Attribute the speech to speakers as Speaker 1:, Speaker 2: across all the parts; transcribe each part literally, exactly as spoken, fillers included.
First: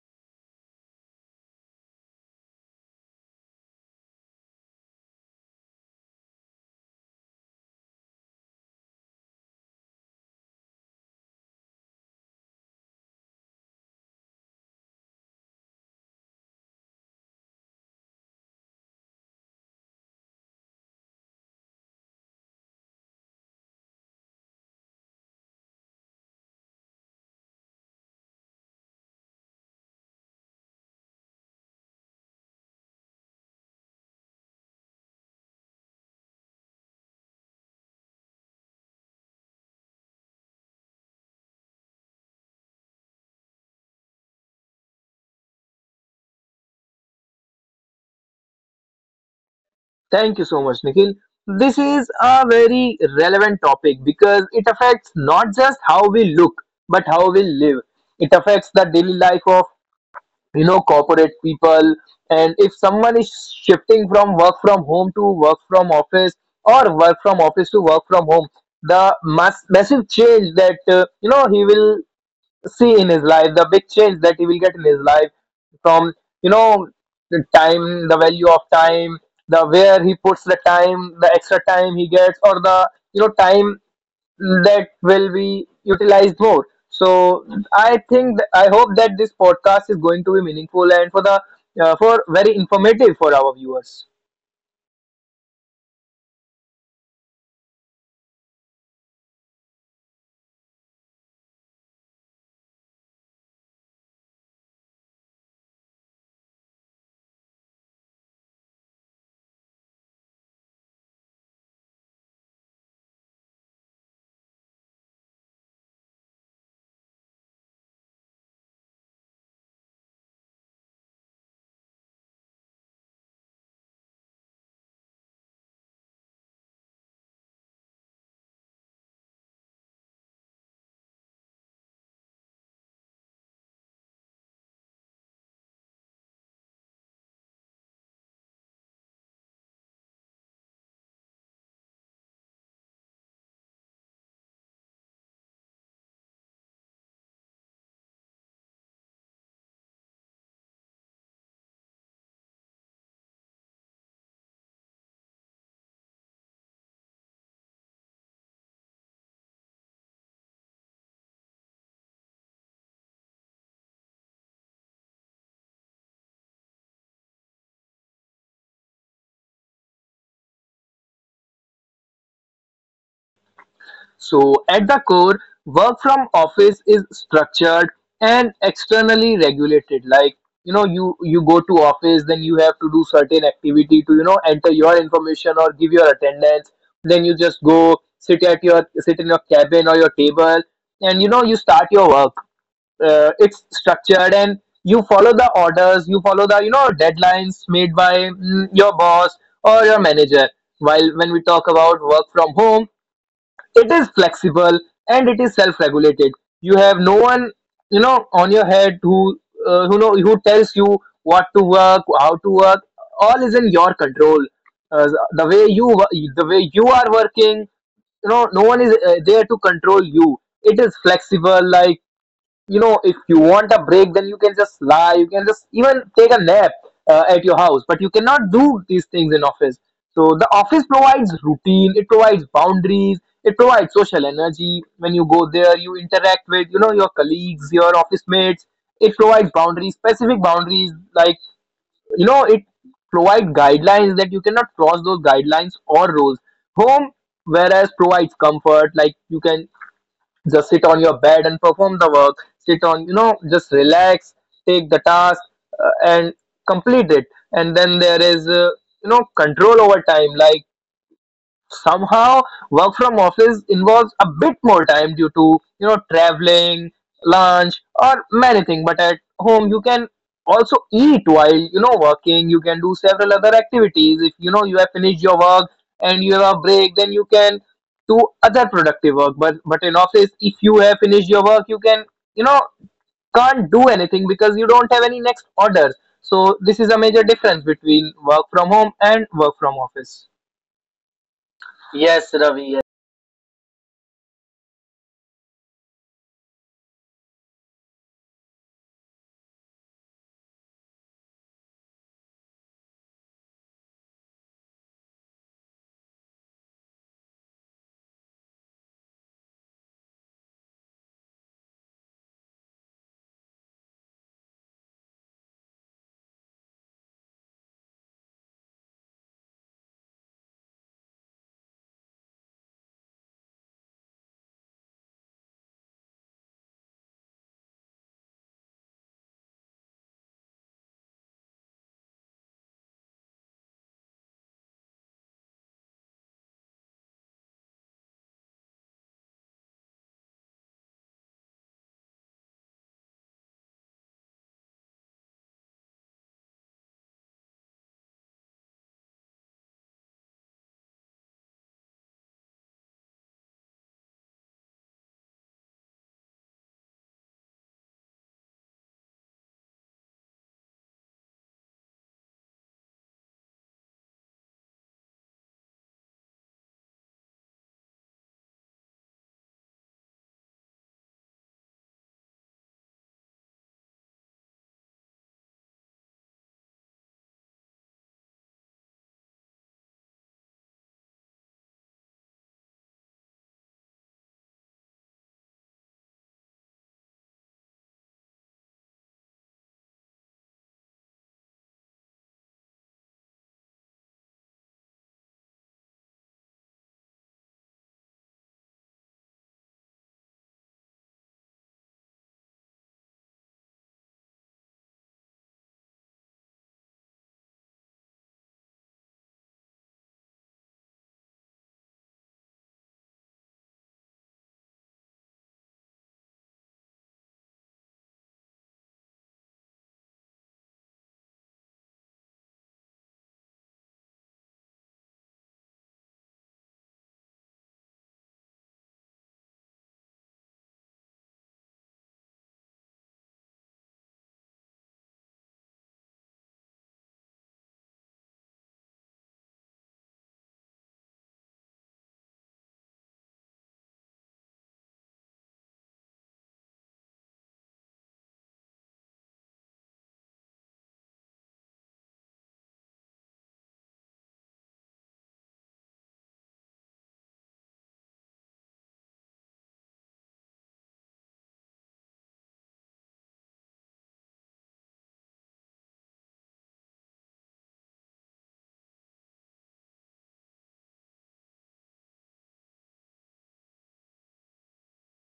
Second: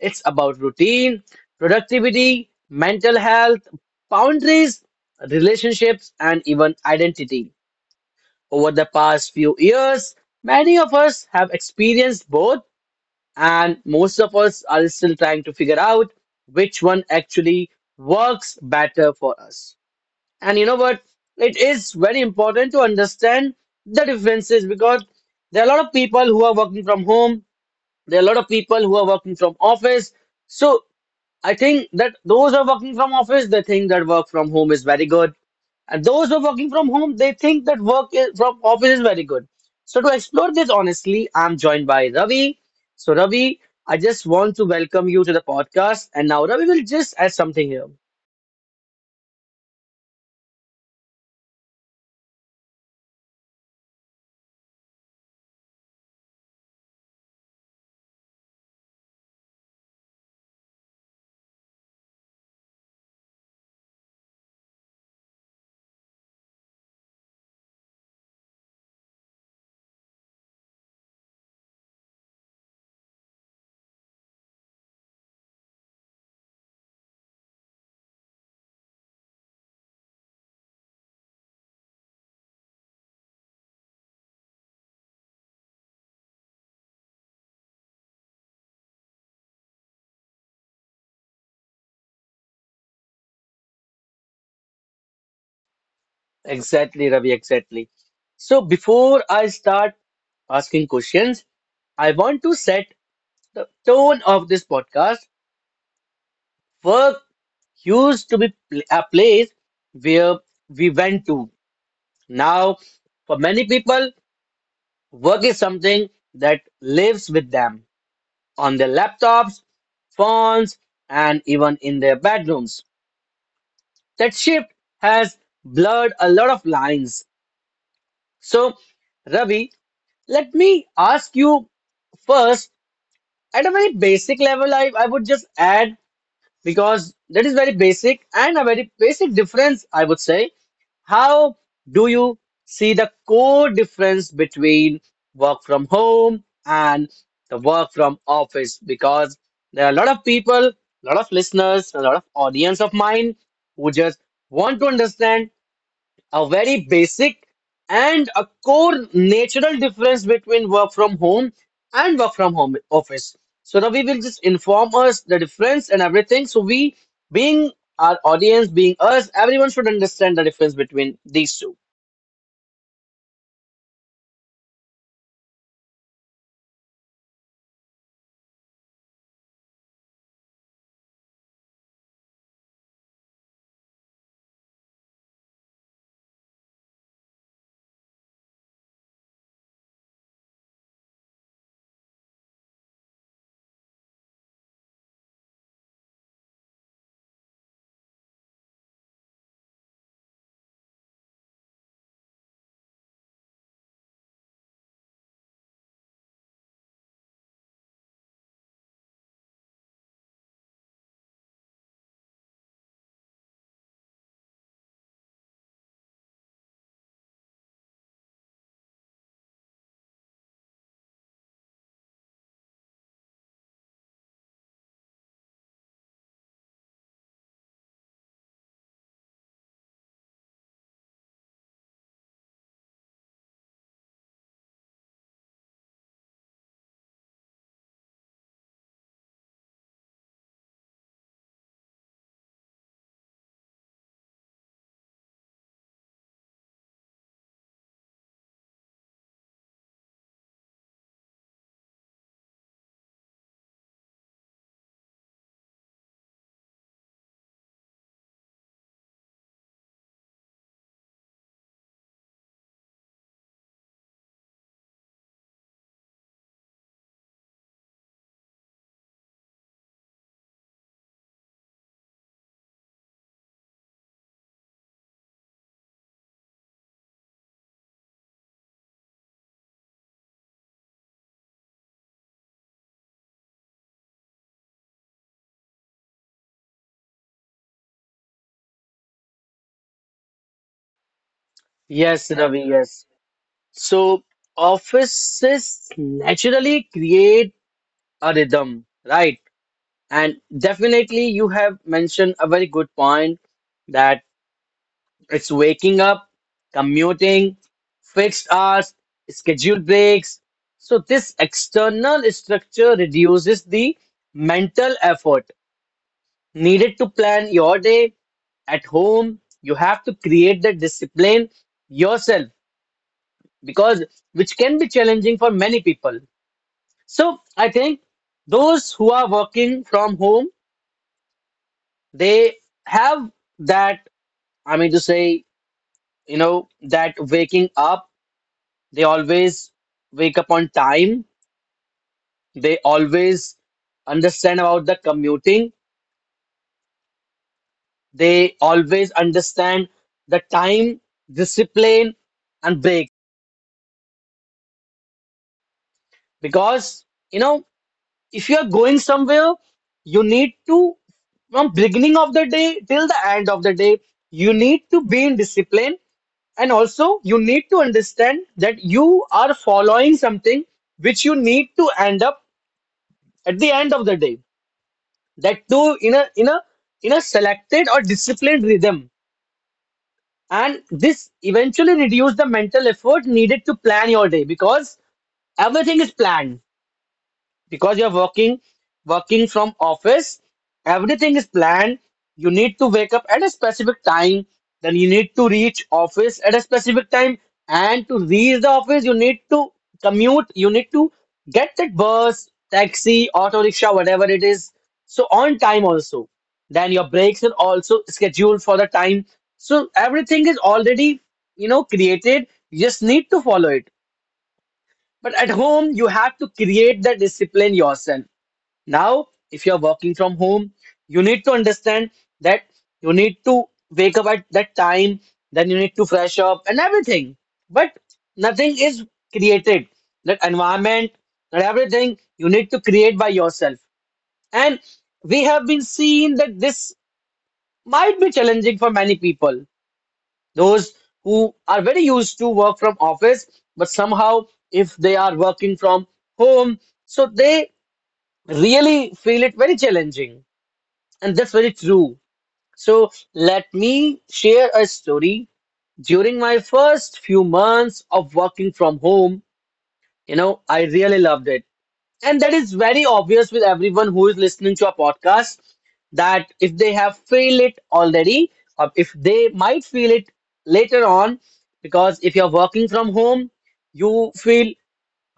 Speaker 1: it's about routine, productivity, mental health, boundaries, relationships, and even identity. Over the past few years, many of us have experienced both, and most of us are still trying to figure out which one actually works better for us. And you know what? It is very important to understand the differences because there are a lot of people who are working from home, there are a lot of people who are working from office. So I think that those are working from office, they think that work from home is very good. And those who are working from home, they think that work is, from office is very good. So to explore this honestly, I'm joined by Ravi. So Ravi, I just want to welcome you to the podcast. And now Ravi will just add something here.
Speaker 2: Thank you so much, Nikhil. This is a very relevant topic because it affects not just how we look, but how we live. It affects the daily life of, you know, corporate people. And if someone is shifting from work from home to work from office or work from office to work from home, the mass, massive change that, uh, you know, he will see in his life, the big change that he will get in his life from, you know, the time, the value of time, the where he puts the time, the extra time he gets, or the, you know, time that will be utilized more. So I think, th- I hope that this podcast is going to be meaningful and for the, uh, for very informative for our viewers.
Speaker 1: Exactly, Ravi, exactly. So before I start asking questions, I want to set the tone of this podcast. Work used to be pl- a place where we went to. Now, for many people, work is something that lives with them on their laptops, phones, and even in their bedrooms. That shift has blurred a lot of lines. So, Ravi, let me ask you first at a very basic level. I, I would just add because that is very basic and a very basic difference, I would say. How do you see the core difference between work from home and the work from office? Because there are a lot of people, a lot of listeners, a lot of audience of mine who just want to understand a very basic and a core natural difference between work from home and work from home office. So Ravi will just inform us the difference and everything. So we, being our audience, being us, everyone should understand the difference between these two.
Speaker 2: So, at the core, work from office is structured and externally regulated. Like you know, you you go to office, then you have to do certain activity to you know enter your information or give your attendance. Then you just go sit at your sit in your cabin or your table, and you know you start your work. Uh, it's structured and you follow the orders, you follow the you know deadlines made by mm, your boss or your manager. While when we talk about work from home, it is flexible and it is self-regulated. You have no one, you know, on your head who, uh, who know, who tells you what to work, how to work. All is in your control. Uh, the way you, wo- the way you are working, you know, no one is uh, there to control you. It is flexible, like you know if you want a break then you can just lie you can just even take a nap uh, at your house, but you cannot do these things in office. So the office provides routine, it provides boundaries, it provides social energy. When you go there, you interact with you know your colleagues, your office mates. It provides boundaries, specific boundaries, like you know it provides guidelines that you cannot cross, those guidelines or rules. Home, whereas, provides comfort. Like you can just sit on your bed and perform the work, sit on, you know just relax, take the task, uh, and complete it. And then there is, uh, you know control over time. Like somehow work from office involves a bit more time due to you know traveling, lunch, or many things, but at home you can also eat while you know working. You can do several other activities if you know you have finished your work and you have a break, then you can do other productive work. But but in office, if you have finished your work, you can you know can't do anything because you don't have any next orders. So this is a major difference between work from home and work from office. Yes,
Speaker 1: Yes, Ravi,
Speaker 2: Ravi.
Speaker 1: yes. So offices naturally create a rhythm, right? And definitely you have mentioned a very good point that. It's waking up, commuting, fixed hours, scheduled breaks. So, this external structure reduces the mental effort needed to plan your day. At home, you have to create the discipline yourself because which can be challenging for many people. So, I think those who are working from home, they have that, I mean, to say, you know, that waking up, they always wake up on time. They always understand about the commuting. They always understand the time, discipline, and break. Because, you know, if you are going somewhere, you need to, from beginning of the day till the end of the day, you need to be in discipline and also you need to understand that you are following something which you need to end up at the end of the day, that too in a in a in a selected or disciplined rhythm, and this eventually reduce the mental effort needed to plan your day because everything is planned, because you're working working from office, everything is planned. You need to wake up at a specific time, then you need to reach office at a specific time, and to reach the office you need to commute, you need to get that bus, taxi, auto rickshaw, whatever it is, so on time also. Then your breaks are also scheduled for the time. So everything is already, you know, created, you just need to follow it. But at home, you have to create the discipline yourself. Now, if you're working from home, you need to understand that you need to wake up at that time, then you need to fresh up and everything. But nothing is created. That environment, that everything you need to create by yourself. And we have been seeing that this might be challenging for many people. Those who are very used to work from office, but somehow if they are working from home, so they really feel it very challenging. And that's very true. So let me share a story. During my first few months of working from home, you know, I really loved it. And that is very obvious with everyone who is listening to a podcast that if they have feel it already, or if they might feel it later on, because if you're working from home, you feel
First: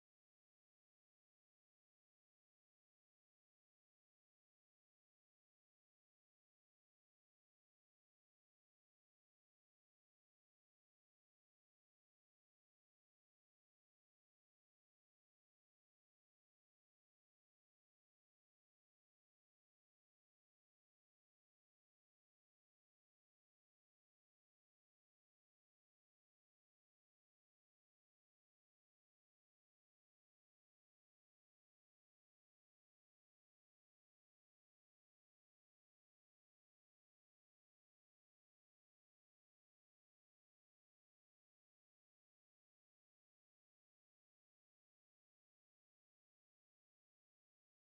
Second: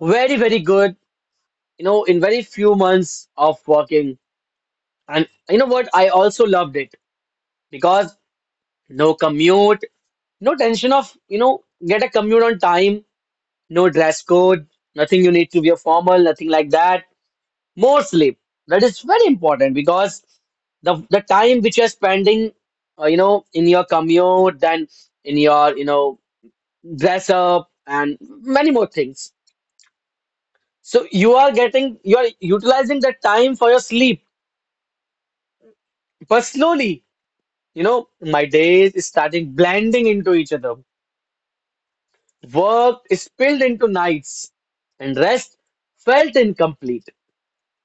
Speaker 1: very, very good, you know, in very few months of working. And you know what? I also loved it because no commute, no tension of, you know, get a commute on time, no dress code, nothing you need to wear formal, nothing like that. More sleep. That is very important because the the time which you're spending, uh, you know, in your commute, then in your, you know, dress up and many more things. So you are getting, you are utilizing that time for your sleep, but slowly, you know, my days is starting blending into each other. Work spilled into nights, and rest felt incomplete.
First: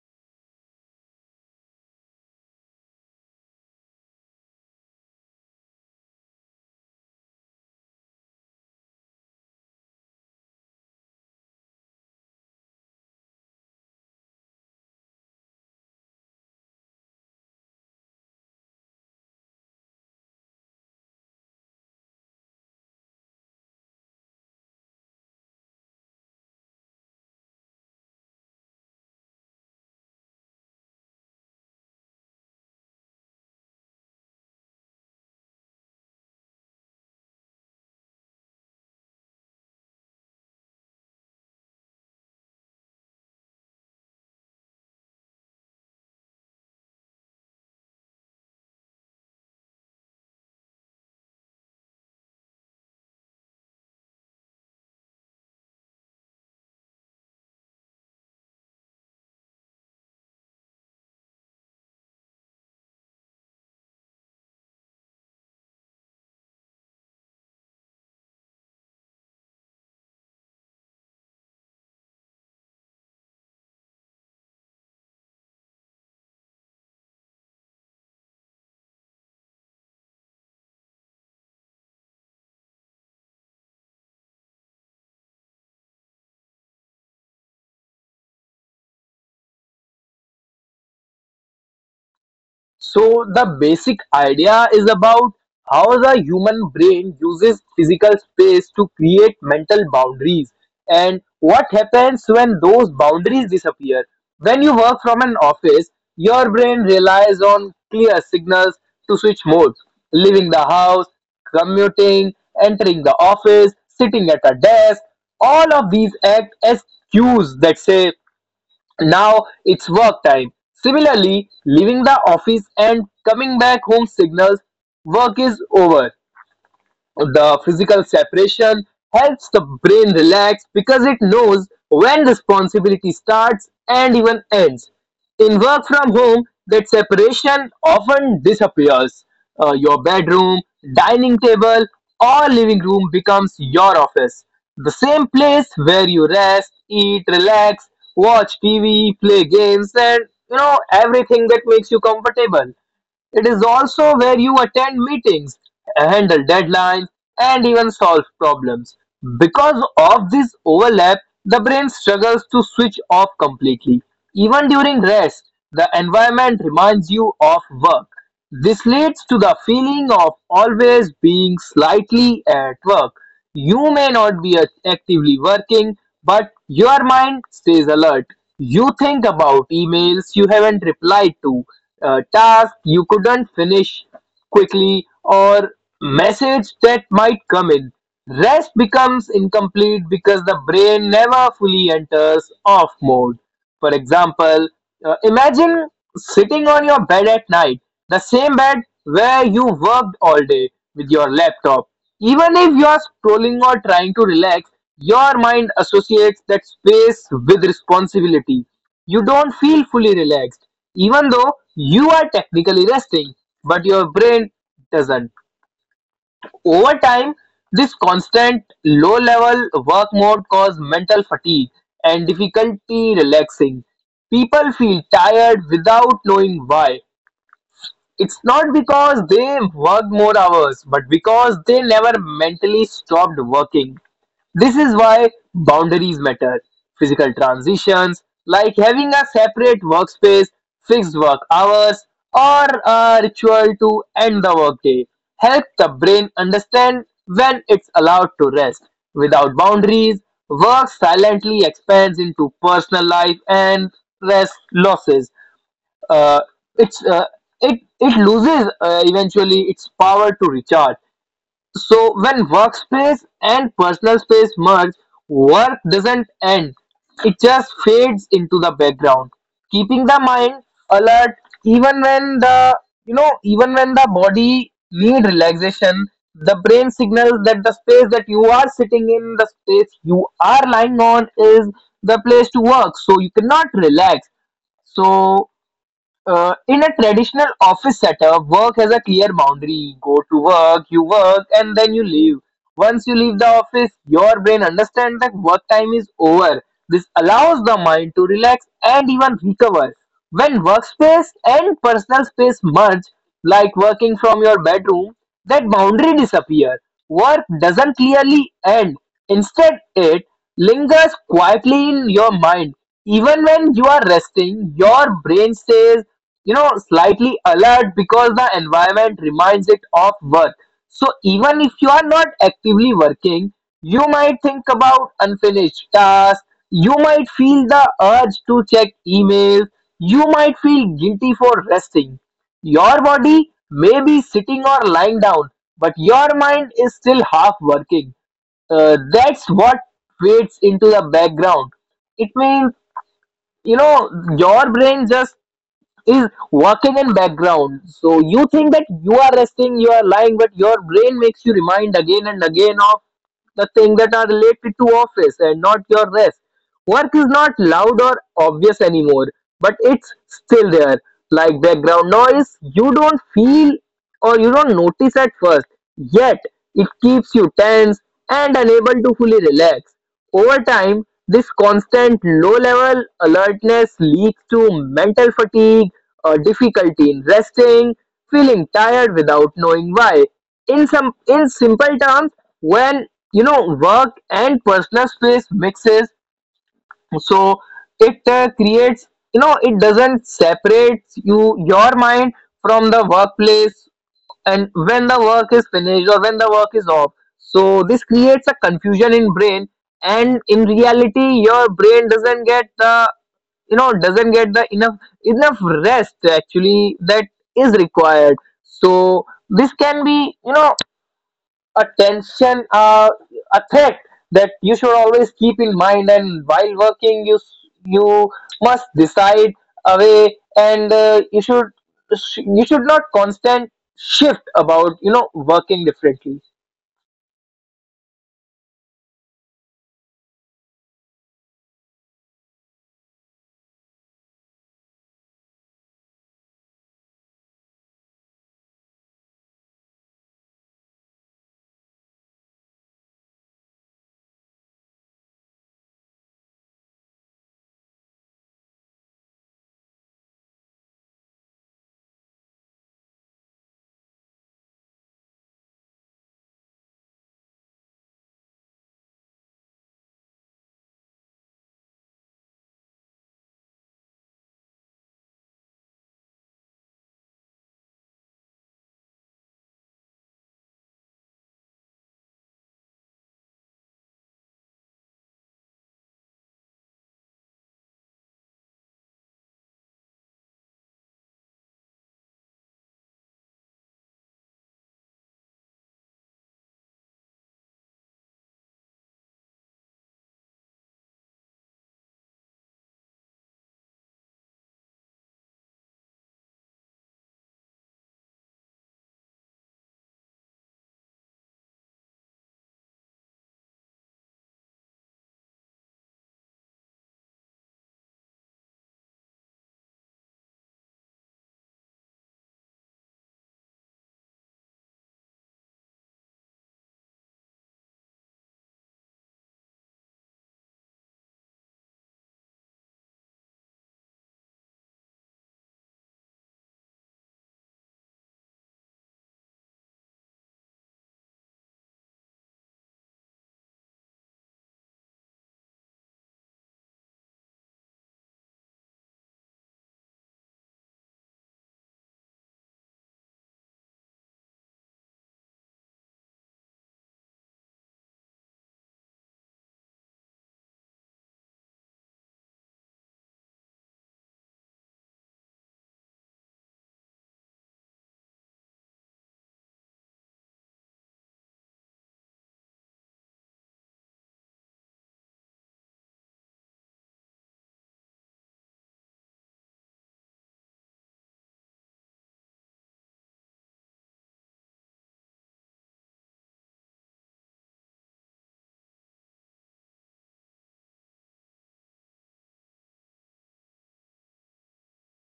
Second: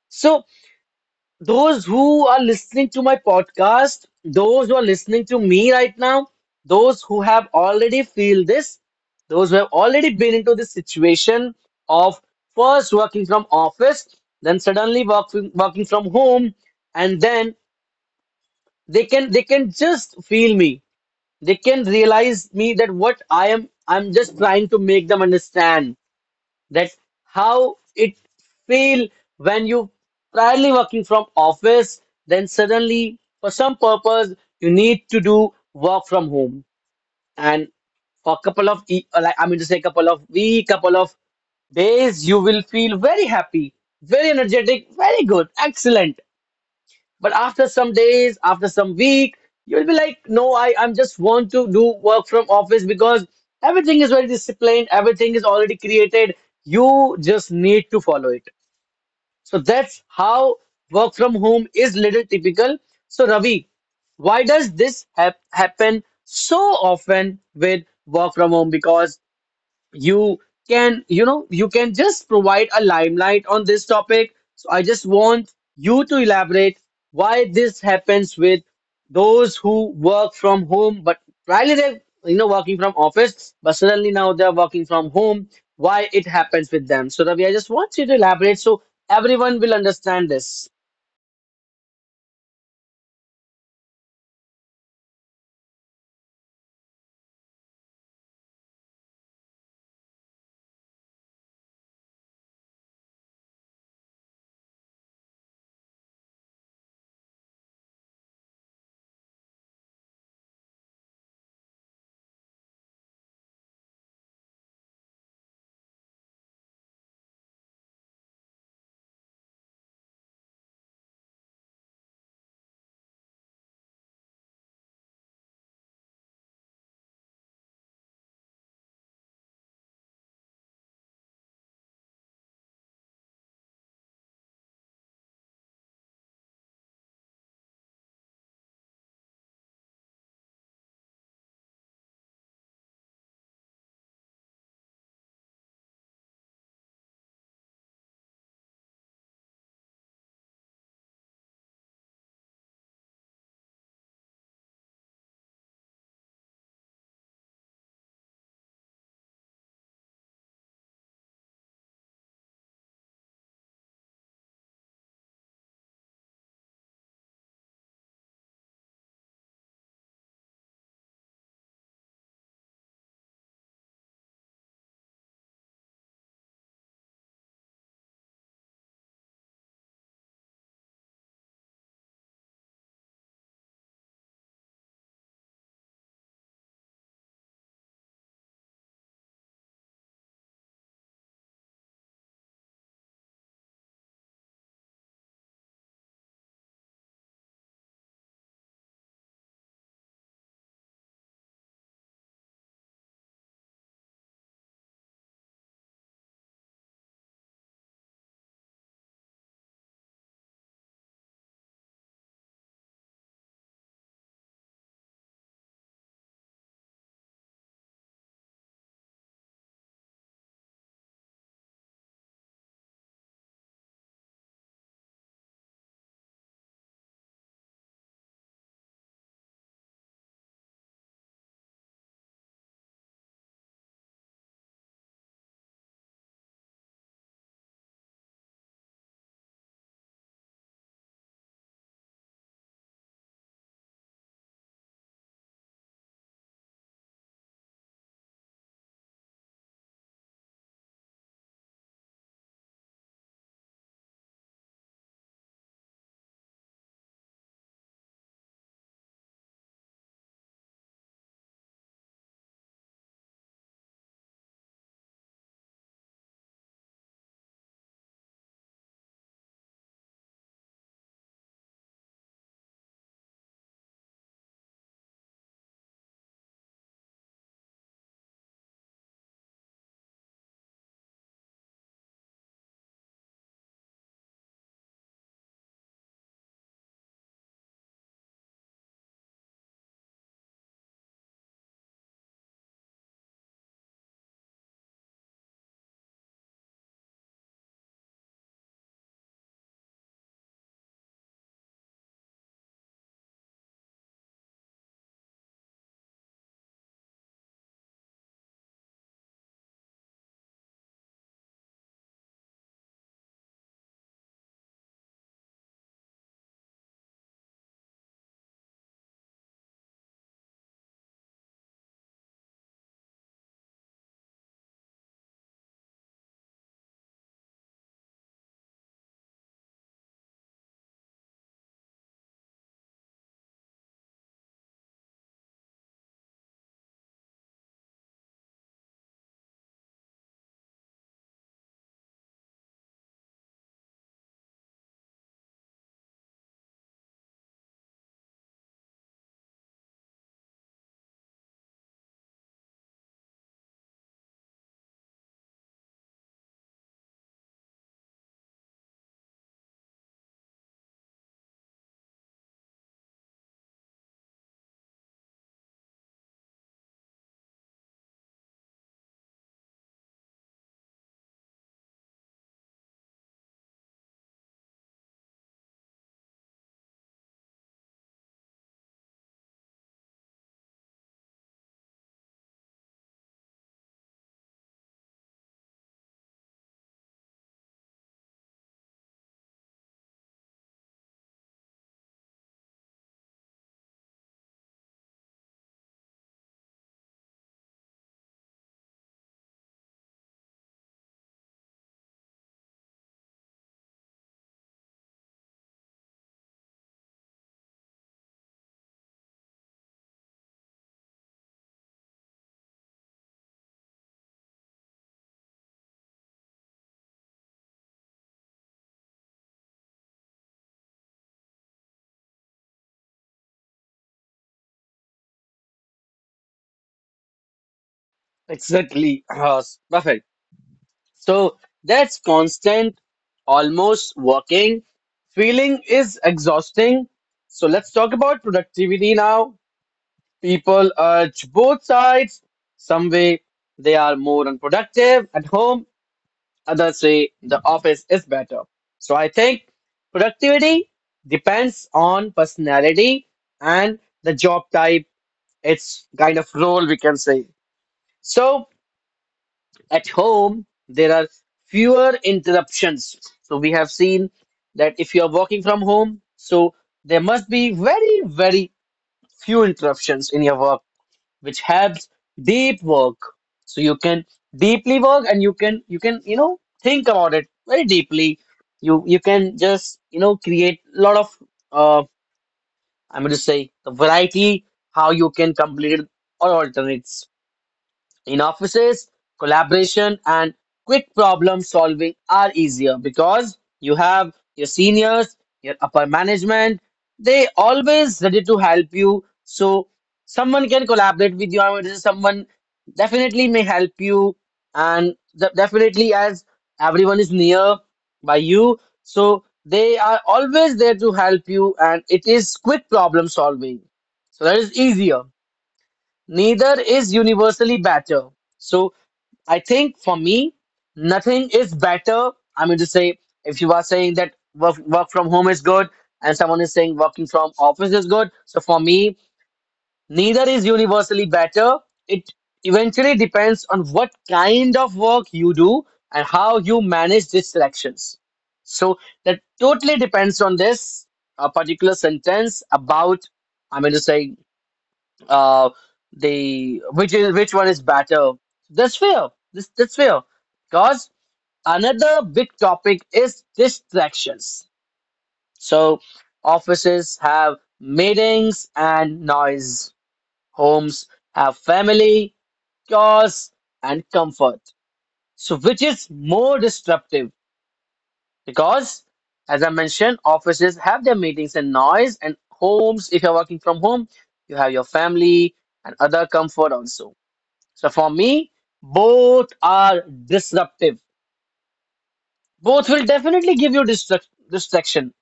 Speaker 1: So, those who are listening to my podcast, those who are listening to me right now, those who have already feel this, those who have already been into this situation of first working from office, then suddenly working working from home, and then they can they can just feel me. They can realize me that what I am I'm just trying to make them understand that how it feel when you primarily working from office, then suddenly for some purpose you need to do work from home, and for a couple of e- like, I mean to say, couple of week, couple of days, you will feel very happy, very energetic, very good, excellent. But after some days, after some week, you'll be like, no, I I'm just want to do work from office because everything is very disciplined, everything is already created. You just need to follow it. So that's how work from home is little typical. So Ravi, why does this hap happen so often with work from home? Because you can, you know, you can just provide a limelight on this topic, so I just want you to elaborate why this happens with those who work from home but primarily they're, you know, working from office, but suddenly now they're working from home. Why it happens with them? So Ravi, I just want you to elaborate so everyone will understand this.
Speaker 2: So the basic idea is about how the human brain uses physical space to create mental boundaries, and what happens when those boundaries disappear. When you work from an office, your brain relies on clear signals to switch modes: leaving the house, commuting, entering the office, sitting at a desk. All of these act as cues that say now it's work time. Similarly, leaving the office and coming back home signals work is over. The physical separation helps the brain relax because it knows when responsibility starts and even ends. In work from home, that separation often disappears. Uh, your bedroom, dining table, or living room becomes your office. The same place where you rest, eat, relax, watch T V, play games, and you know everything that makes you comfortable. It is also where you attend meetings, handle deadlines, and even solve problems. Because of this overlap, the brain struggles to switch off completely. Even during rest, the environment reminds you of work. This leads to the feeling of always being slightly at work. You may not be act- actively working, but your mind stays alert. You think about emails you haven't replied to, uh, tasks you couldn't finish quickly, or message that might come in. Rest becomes incomplete because the brain never fully enters off mode. For example, uh, imagine sitting on your bed at night, the same bed where you worked all day with your laptop. Even if you are scrolling or trying to relax, your mind associates that space with responsibility. You don't feel fully relaxed, even though you are technically resting, but your brain doesn't. Over time, this constant low level work mode causes mental fatigue and difficulty relaxing. People feel tired without knowing why. It's not because they worked more hours, but because they never mentally stopped working. This is why boundaries matter. Physical transitions, like having a separate workspace, fixed work hours, or a ritual to end the workday, help the brain understand when it's allowed to rest. Without boundaries, work silently expands into personal life, and rest losses. Uh, it's uh, it it loses, uh, eventually, its power to recharge. So when workspace and personal space merge, work doesn't end. It just fades into the background, keeping the mind alert even when the you know even when the body need relaxation. The brain signals that the space that you are sitting in, the space you are lying on, is the place to work. So you cannot relax. So, uh, in a traditional office setup, work has a clear boundary. Go to work, you work, and then you leave. Once you leave the office, your brain understands that work time is over. This allows the mind to relax and even recover. When workspace and personal space merge, like working from your bedroom, that boundary disappears. Work doesn't clearly end. Instead, it lingers quietly in your mind. Even when you are resting, your brain stays, you know, slightly alert because the environment reminds it of work. So even if you are not actively working, you might think about unfinished tasks. You might feel the urge to check emails. You might feel guilty for resting. Your body may be sitting or lying down, but your mind is still half working. Uh, that's what fades into the background. It means, you know, your brain just is working in background. So you think that you are resting, you are lying, but your brain makes you remind again and again of the things that are related to office and not your rest. Work is not loud or obvious anymore, but it's still there, like background noise you don't feel or you don't notice at first, yet it keeps you tense and unable to fully relax. Over time, this constant low-level alertness leads to mental fatigue, a difficulty in resting, feeling tired without knowing why. In some in simple terms, when you know work and personal space mixes, so it uh, creates, you know it doesn't separate you your mind from the workplace, and when the work is finished or when the work is off, so this creates a confusion in brain. And in reality your brain doesn't get the, you know doesn't get the enough enough rest actually that is required. So this can be, you know a tension, uh, a threat, that you should always keep in mind. And while working, you you must decide away, and, uh, you should, you should not constant shift about, you know working differently.
Speaker 1: Exactly. uh, Perfect. So that's constant, almost working. Feeling is exhausting. So let's talk about productivity now. People urge both sides. Some way they are more unproductive at home, others say the office is better. So I think productivity depends on personality and the job type. It's kind of role we can say. So at home, there are fewer interruptions. So we have seen that if you are working from home, so there must be very, very few interruptions in your work, which helps deep work. So you can deeply work and you can you can you know think about it very deeply. You you can just, you know, create a lot of uh I'm going to say the variety how you can complete it or alternates. In offices, collaboration and quick problem solving are easier because you have your seniors, your upper management, they always ready to help you. So someone can collaborate with you. I mean, this is someone definitely may help you, and de- definitely as everyone is near by you, so they are always there to help you, and it is quick problem solving. So that is easier. Neither is universally better. So I think for me, nothing is better. I mean to say, if you are saying that work, work from home is good and someone is saying working from office is good, so for me, neither is universally better. It eventually depends on what kind of work you do and how you manage distractions. So that totally depends on this a particular sentence about, I mean to say, uh the which is which one is better. that's fair this that's fair because another big topic is distractions. So offices have meetings and noise, homes have family, chores, and comfort. So which is more disruptive? Because as I mentioned, offices have their meetings and noise, and homes, if you're working from home, you have your family and other comfort also. So for me, both are disruptive. Both will definitely give you distract- distraction,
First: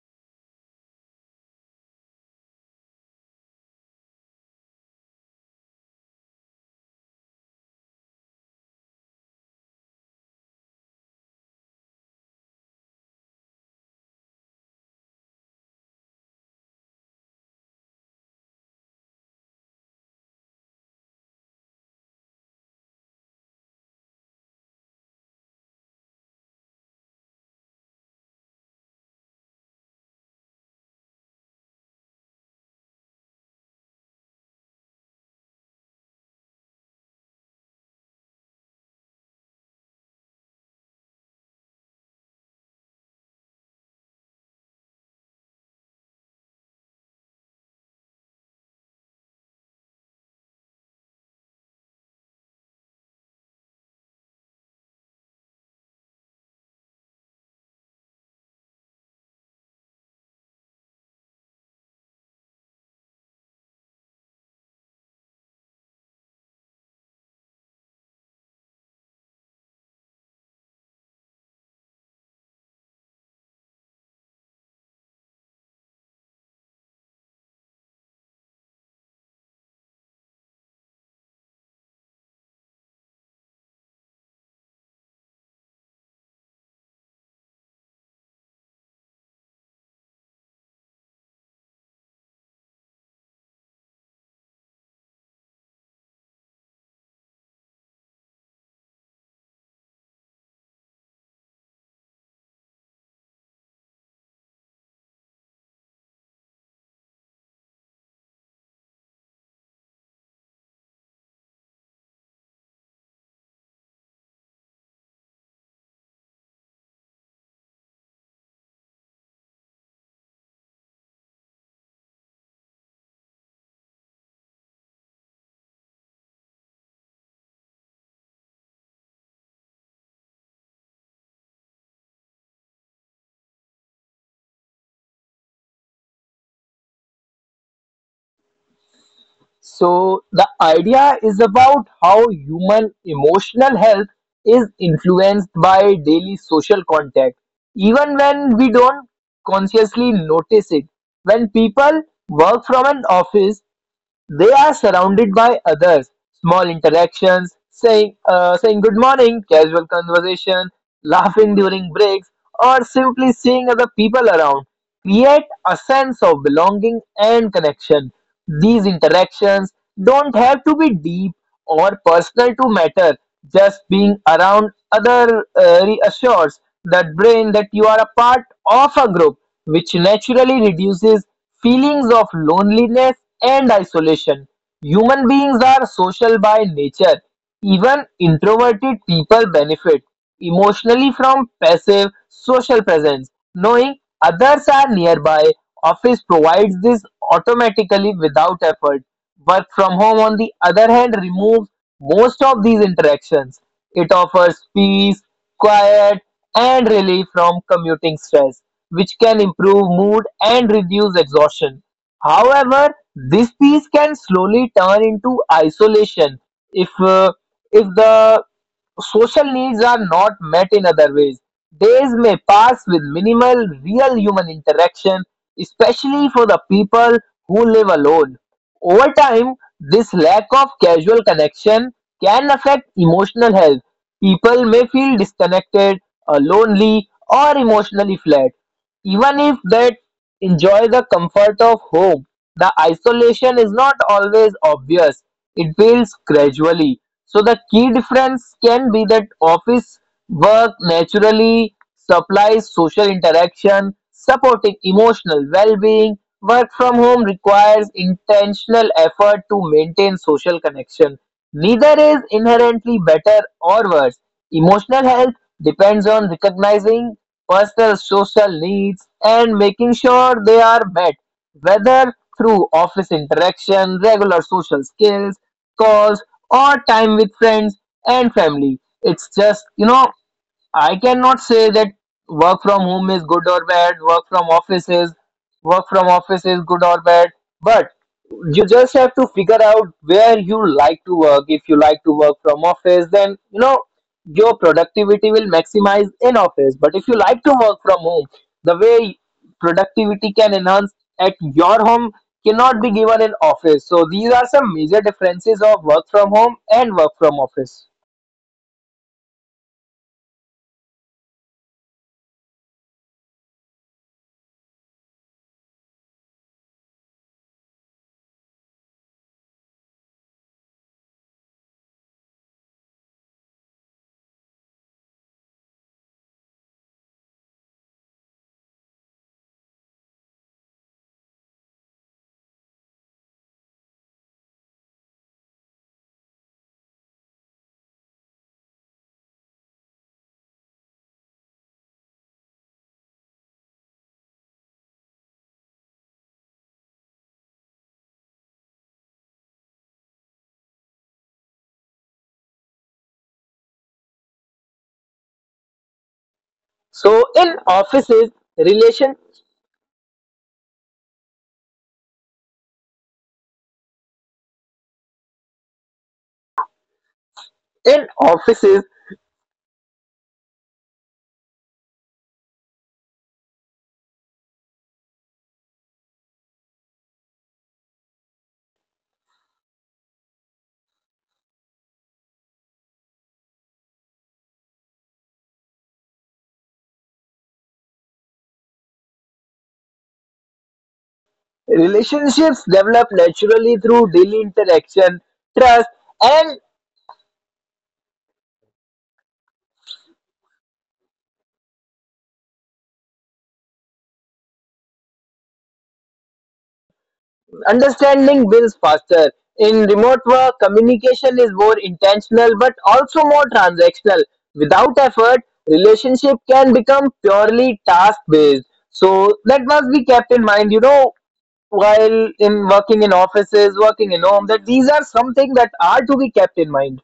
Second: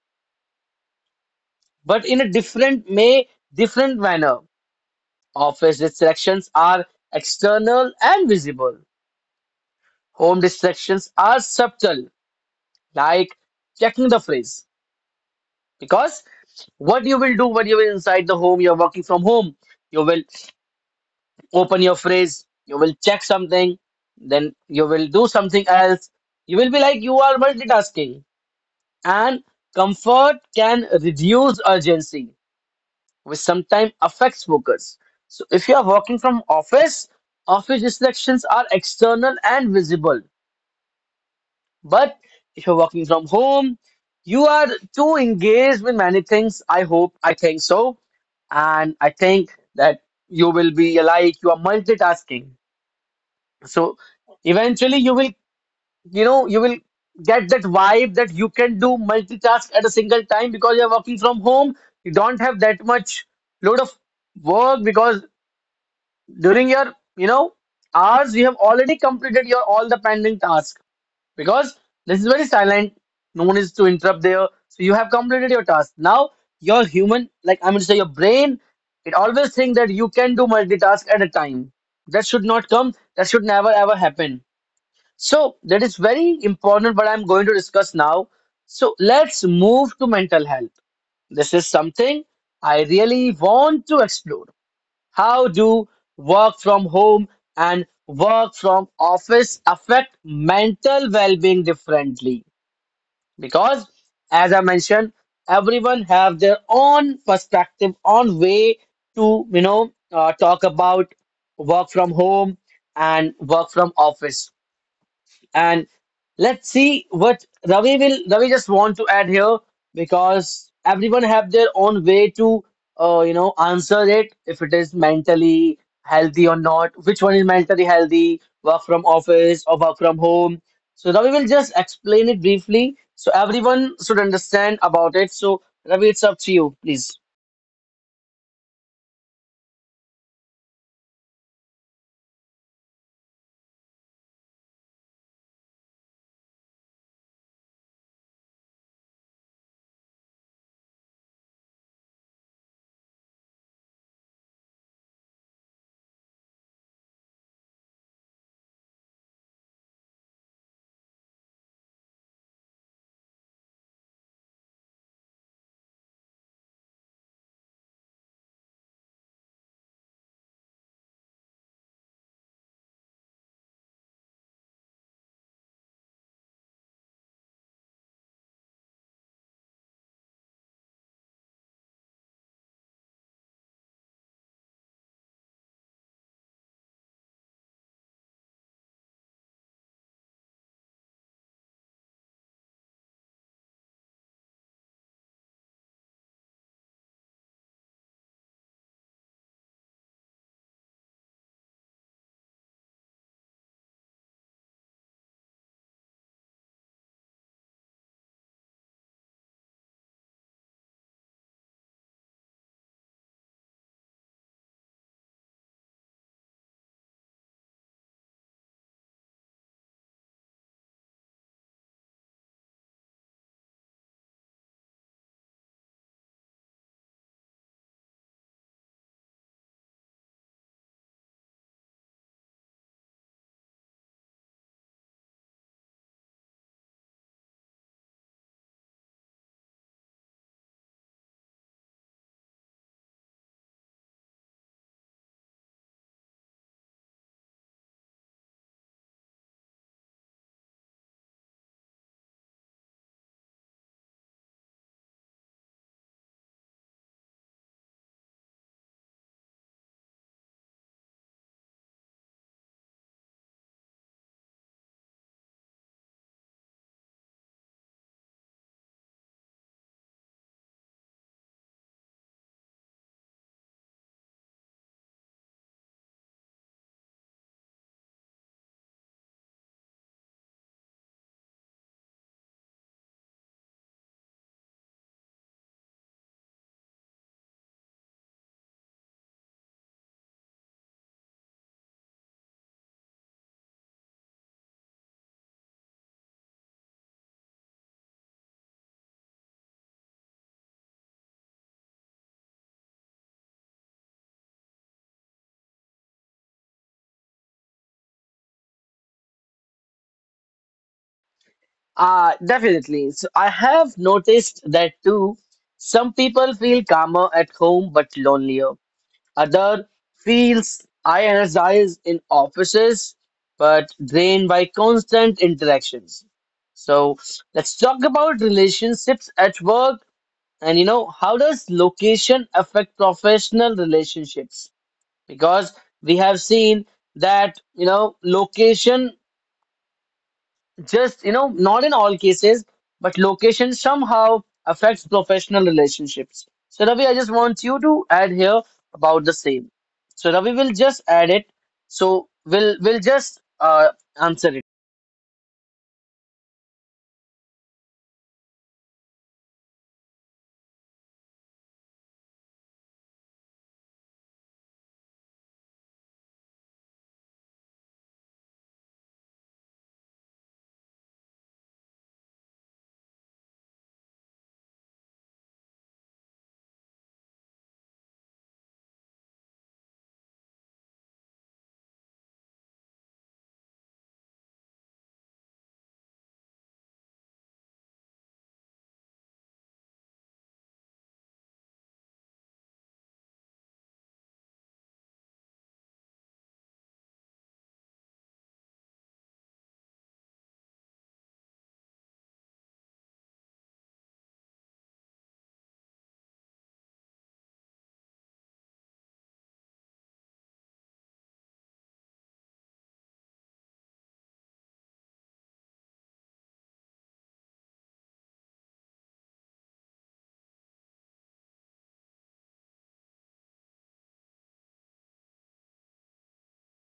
Speaker 1: but in a different way, different manner. Office distractions are external and visible. Home distractions are subtle, like checking the phrase. Because what you will do when you're inside the home, you're working from home, you will open your phrase, you will check something, then you will do something else. You will be like you are multitasking. And comfort can reduce urgency, which sometimes affects focus. So if you are working from office, office distractions are external and visible. But if you're working from home, you are too engaged with many things. I hope, I think so. And I think that you will be like you are multitasking. So eventually you will you know, you will get that vibe that you can do multitask at a single time because you're working from home. You don't have that much load of work because during your, you know, hours you have already completed your all the pending task because this is very silent. No one is to interrupt there. So you have completed your task. Now your human, like I mean to say your brain, it always think that you can do multitask at a time. That should not come. That should never ever happen. So that is very important what I'm going to discuss now. So let's move to mental health. This is something I really want to explore. How do work from home and work from office affect mental well-being differently? Because as I mentioned, everyone have their own perspective, on way to you know uh, talk about work from home and work from office and let's see what Ravi will. Ravi just want to add here because everyone have their own way to, uh, you know, answer it. If it is mentally healthy or not, which one is mentally healthy? Work from office or work from home? So Ravi will just explain it briefly so everyone should understand about it. So Ravi, it's up to you, please.
Speaker 2: So the idea is about how human emotional health is influenced by daily social contact, even when we don't consciously notice it. When people work from an office, they are surrounded by others. Small interactions, saying, uh, saying good morning, casual conversation, laughing during breaks, or simply seeing other people around create a sense of belonging and connection. These interactions don't have to be deep or personal to matter. Just being around other, uh, reassures that brain that you are a part of a group, which naturally reduces feelings of loneliness and isolation. Human beings are social by nature. Even introverted people benefit emotionally from passive social presence. Knowing others are nearby, office provides this automatically without effort. Work from home, on the other hand, removes most of these interactions. It offers peace, quiet, and relief from commuting stress, which can improve mood and reduce exhaustion. However, this peace can slowly turn into isolation if uh, if the social needs are not met in other ways. Days may pass with minimal real human interaction, especially for the people who live alone. Over time, this lack of casual connection can affect emotional health. People may feel disconnected, uh, lonely, or emotionally flat. Even if they enjoy the comfort of home, the isolation is not always obvious. It builds gradually. So the key difference can be that office work naturally supplies social interaction, supporting emotional well-being. Work from home requires intentional effort to maintain social connection. Neither is inherently better or worse; emotional health depends on recognizing personal social needs and making sure they are met, whether through office interaction, regular social skills, calls, or time with friends and family. It's just, you know, I cannot say that work from home is good or bad, work from office is work from office is good or bad, but you just have to figure out where you like to work. If you like to work from office, then you know your productivity will maximize in office. But if you like to work from home, the way productivity can enhance at your home cannot be given in office. So these are some major differences of work from home and work from office.
Speaker 1: Uh, definitely. So I have noticed that too. Some people feel calmer at home but lonelier. Other feels energized in offices but drained by constant interactions. So let's talk about relationships at work, and you know how does location affect professional relationships? Because we have seen that, you know, location, just you know not in all cases, but location somehow affects professional relationships. So Ravi, I just want you to add here about the same. So Ravi will just add it. So we'll we'll just uh, answer it.
Speaker 2: So in offices, relation in offices relationships develop naturally through daily interaction. Trust and understanding builds faster. In remote work, communication is more intentional but also more transactional. Without effort, relationship can become purely task based. So that must be kept in mind, you know, while in working in offices, working in home, that these are something that are to be kept in mind.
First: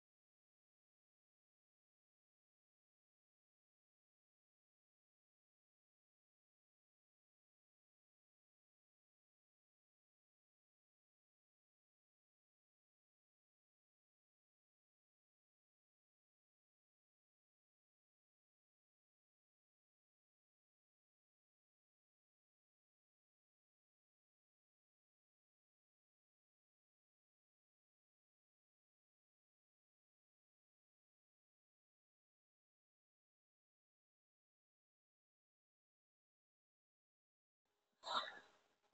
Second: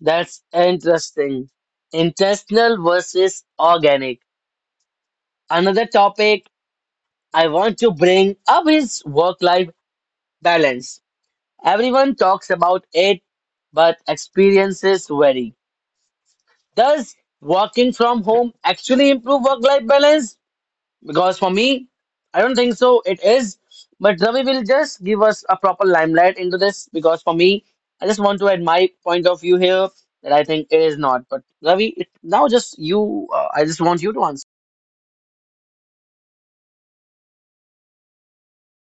Speaker 1: That's interesting. Intentional versus organic. Another topic I want to bring up is work life balance. Everyone talks about it, but experiences vary. Does working from home actually improve work life balance? Because for me, I don't think so. It is. But Ravi will just give us a proper limelight into this. Because for me, I just want to add my point of view here that I think it is not. But Ravi, it, now just you, uh, I just want you to answer.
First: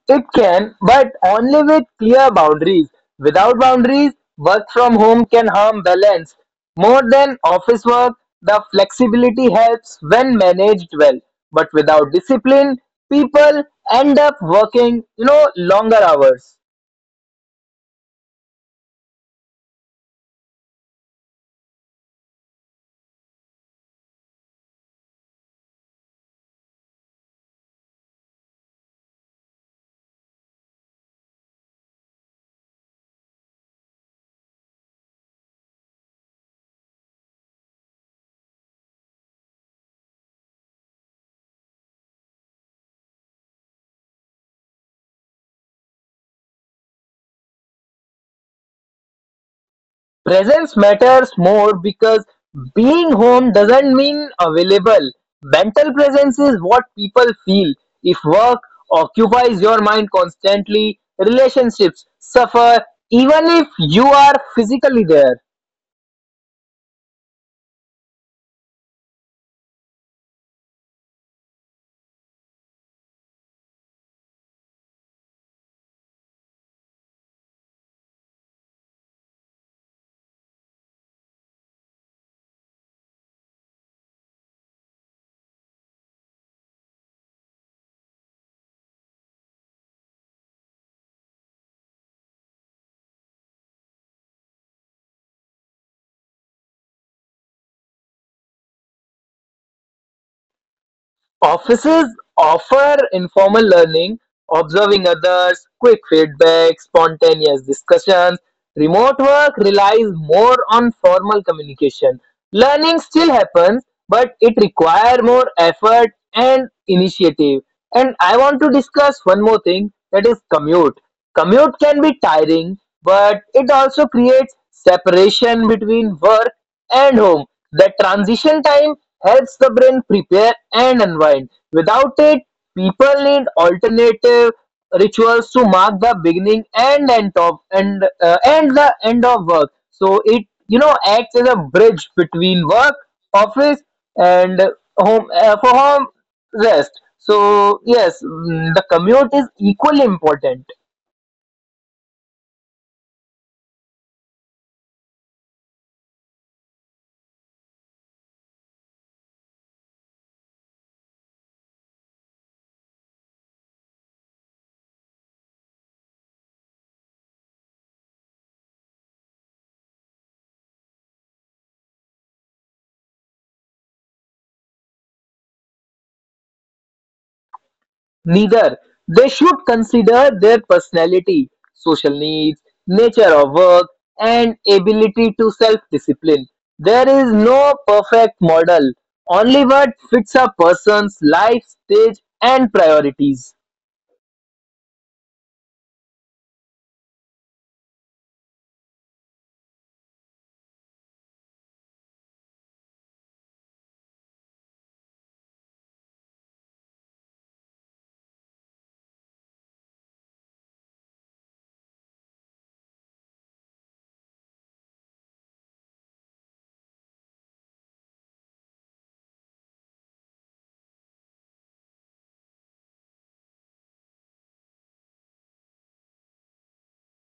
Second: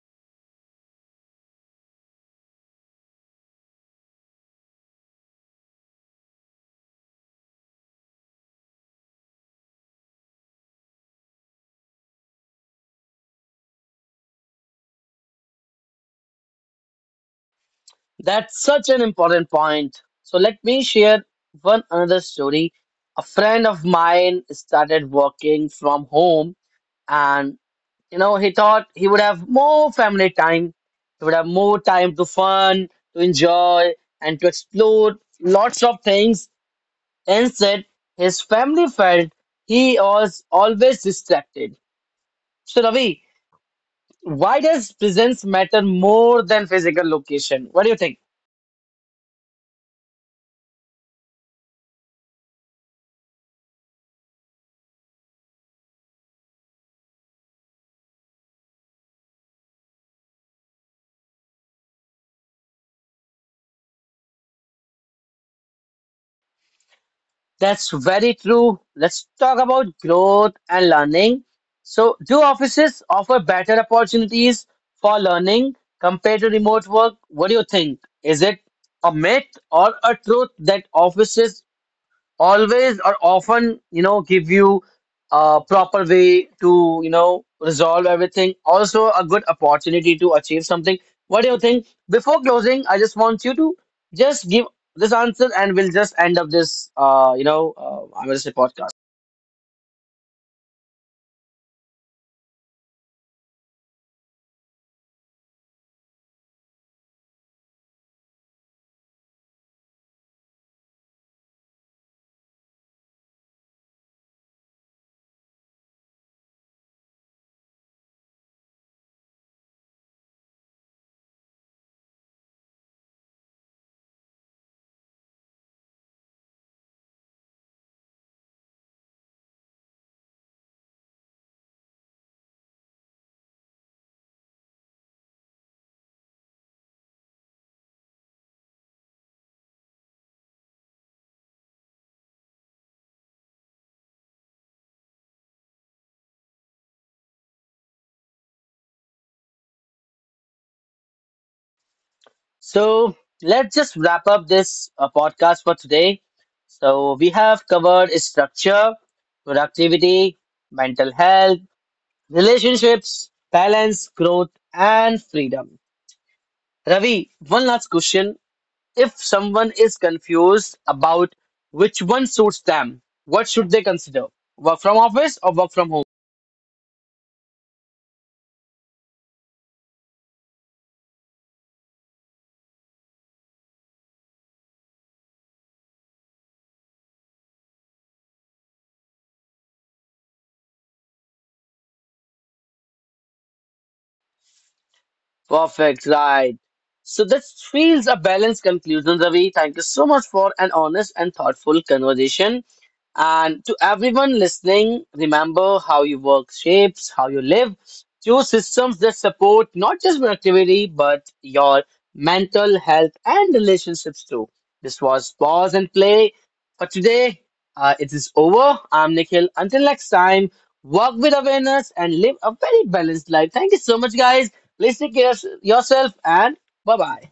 Speaker 2: It can, but only with clear boundaries. Without boundaries, work from home can harm balance more than office work. The flexibility helps when managed well, but without discipline, people end up working, you know, longer hours.
Speaker 1: That's such an important point. So let me share one another story. A friend of mine started working from home, and you know, he thought he would have more family time, he would have more time to fun, to enjoy, and to explore lots of things. Instead, his family felt he was always distracted. So, Ravi, why does presence matter more than physical location? What do you think?
Speaker 2: Presence matters more because being home doesn't mean available. Mental presence is what people feel. If work occupies your mind constantly, relationships suffer even if you are physically there.
Speaker 1: That's very true. Let's talk about growth and learning. So, do offices offer better opportunities for learning compared to remote work? What do you think? Is it a myth or a truth that offices always or often you know give you a proper way to you know resolve everything, also a good opportunity to achieve something? What do you think? Before closing I just want you to just give this answer, and we'll just end up this uh you know uh, I'm gonna say podcast.
Speaker 2: Offices offer informal learning, observing others, quick feedback, spontaneous discussions. Remote work relies more on formal communication. Learning still happens, but it requires more effort and initiative. And I want to discuss one more thing, that is commute. Commute can be tiring, but it also creates separation between work and home. The transition time helps the brain prepare and unwind. Without it, people need alternative rituals to mark the beginning and end of and uh, and the end of work. So it, you know acts as a bridge between work, office, and home, uh, for home rest. So yes, mm, the commute is equally important.
Speaker 1: So let's just wrap up this uh, podcast for today. So we have covered structure, productivity, mental health, relationships, balance, growth and freedom. Ravi, one last question. If someone is confused about which one suits them, what should they consider? Work from office or work from home?
Speaker 2: Neither. They should consider their personality, social needs, nature of work, and ability to self discipline. There is no perfect model, only what fits a person's life stage and priorities.
Speaker 1: Perfect, right. So this feels a balanced conclusion, Ravi. Thank you so much for an honest and thoughtful conversation. And to everyone listening, remember how you work shapes, how you live. Choose systems that support not just productivity, but your mental health and relationships too. This was Pause and Play for today. Uh, it is over. I'm Nikhil. Until next time, work with awareness and live a very balanced life. Thank you so much, guys. Please take care of yourself and bye bye.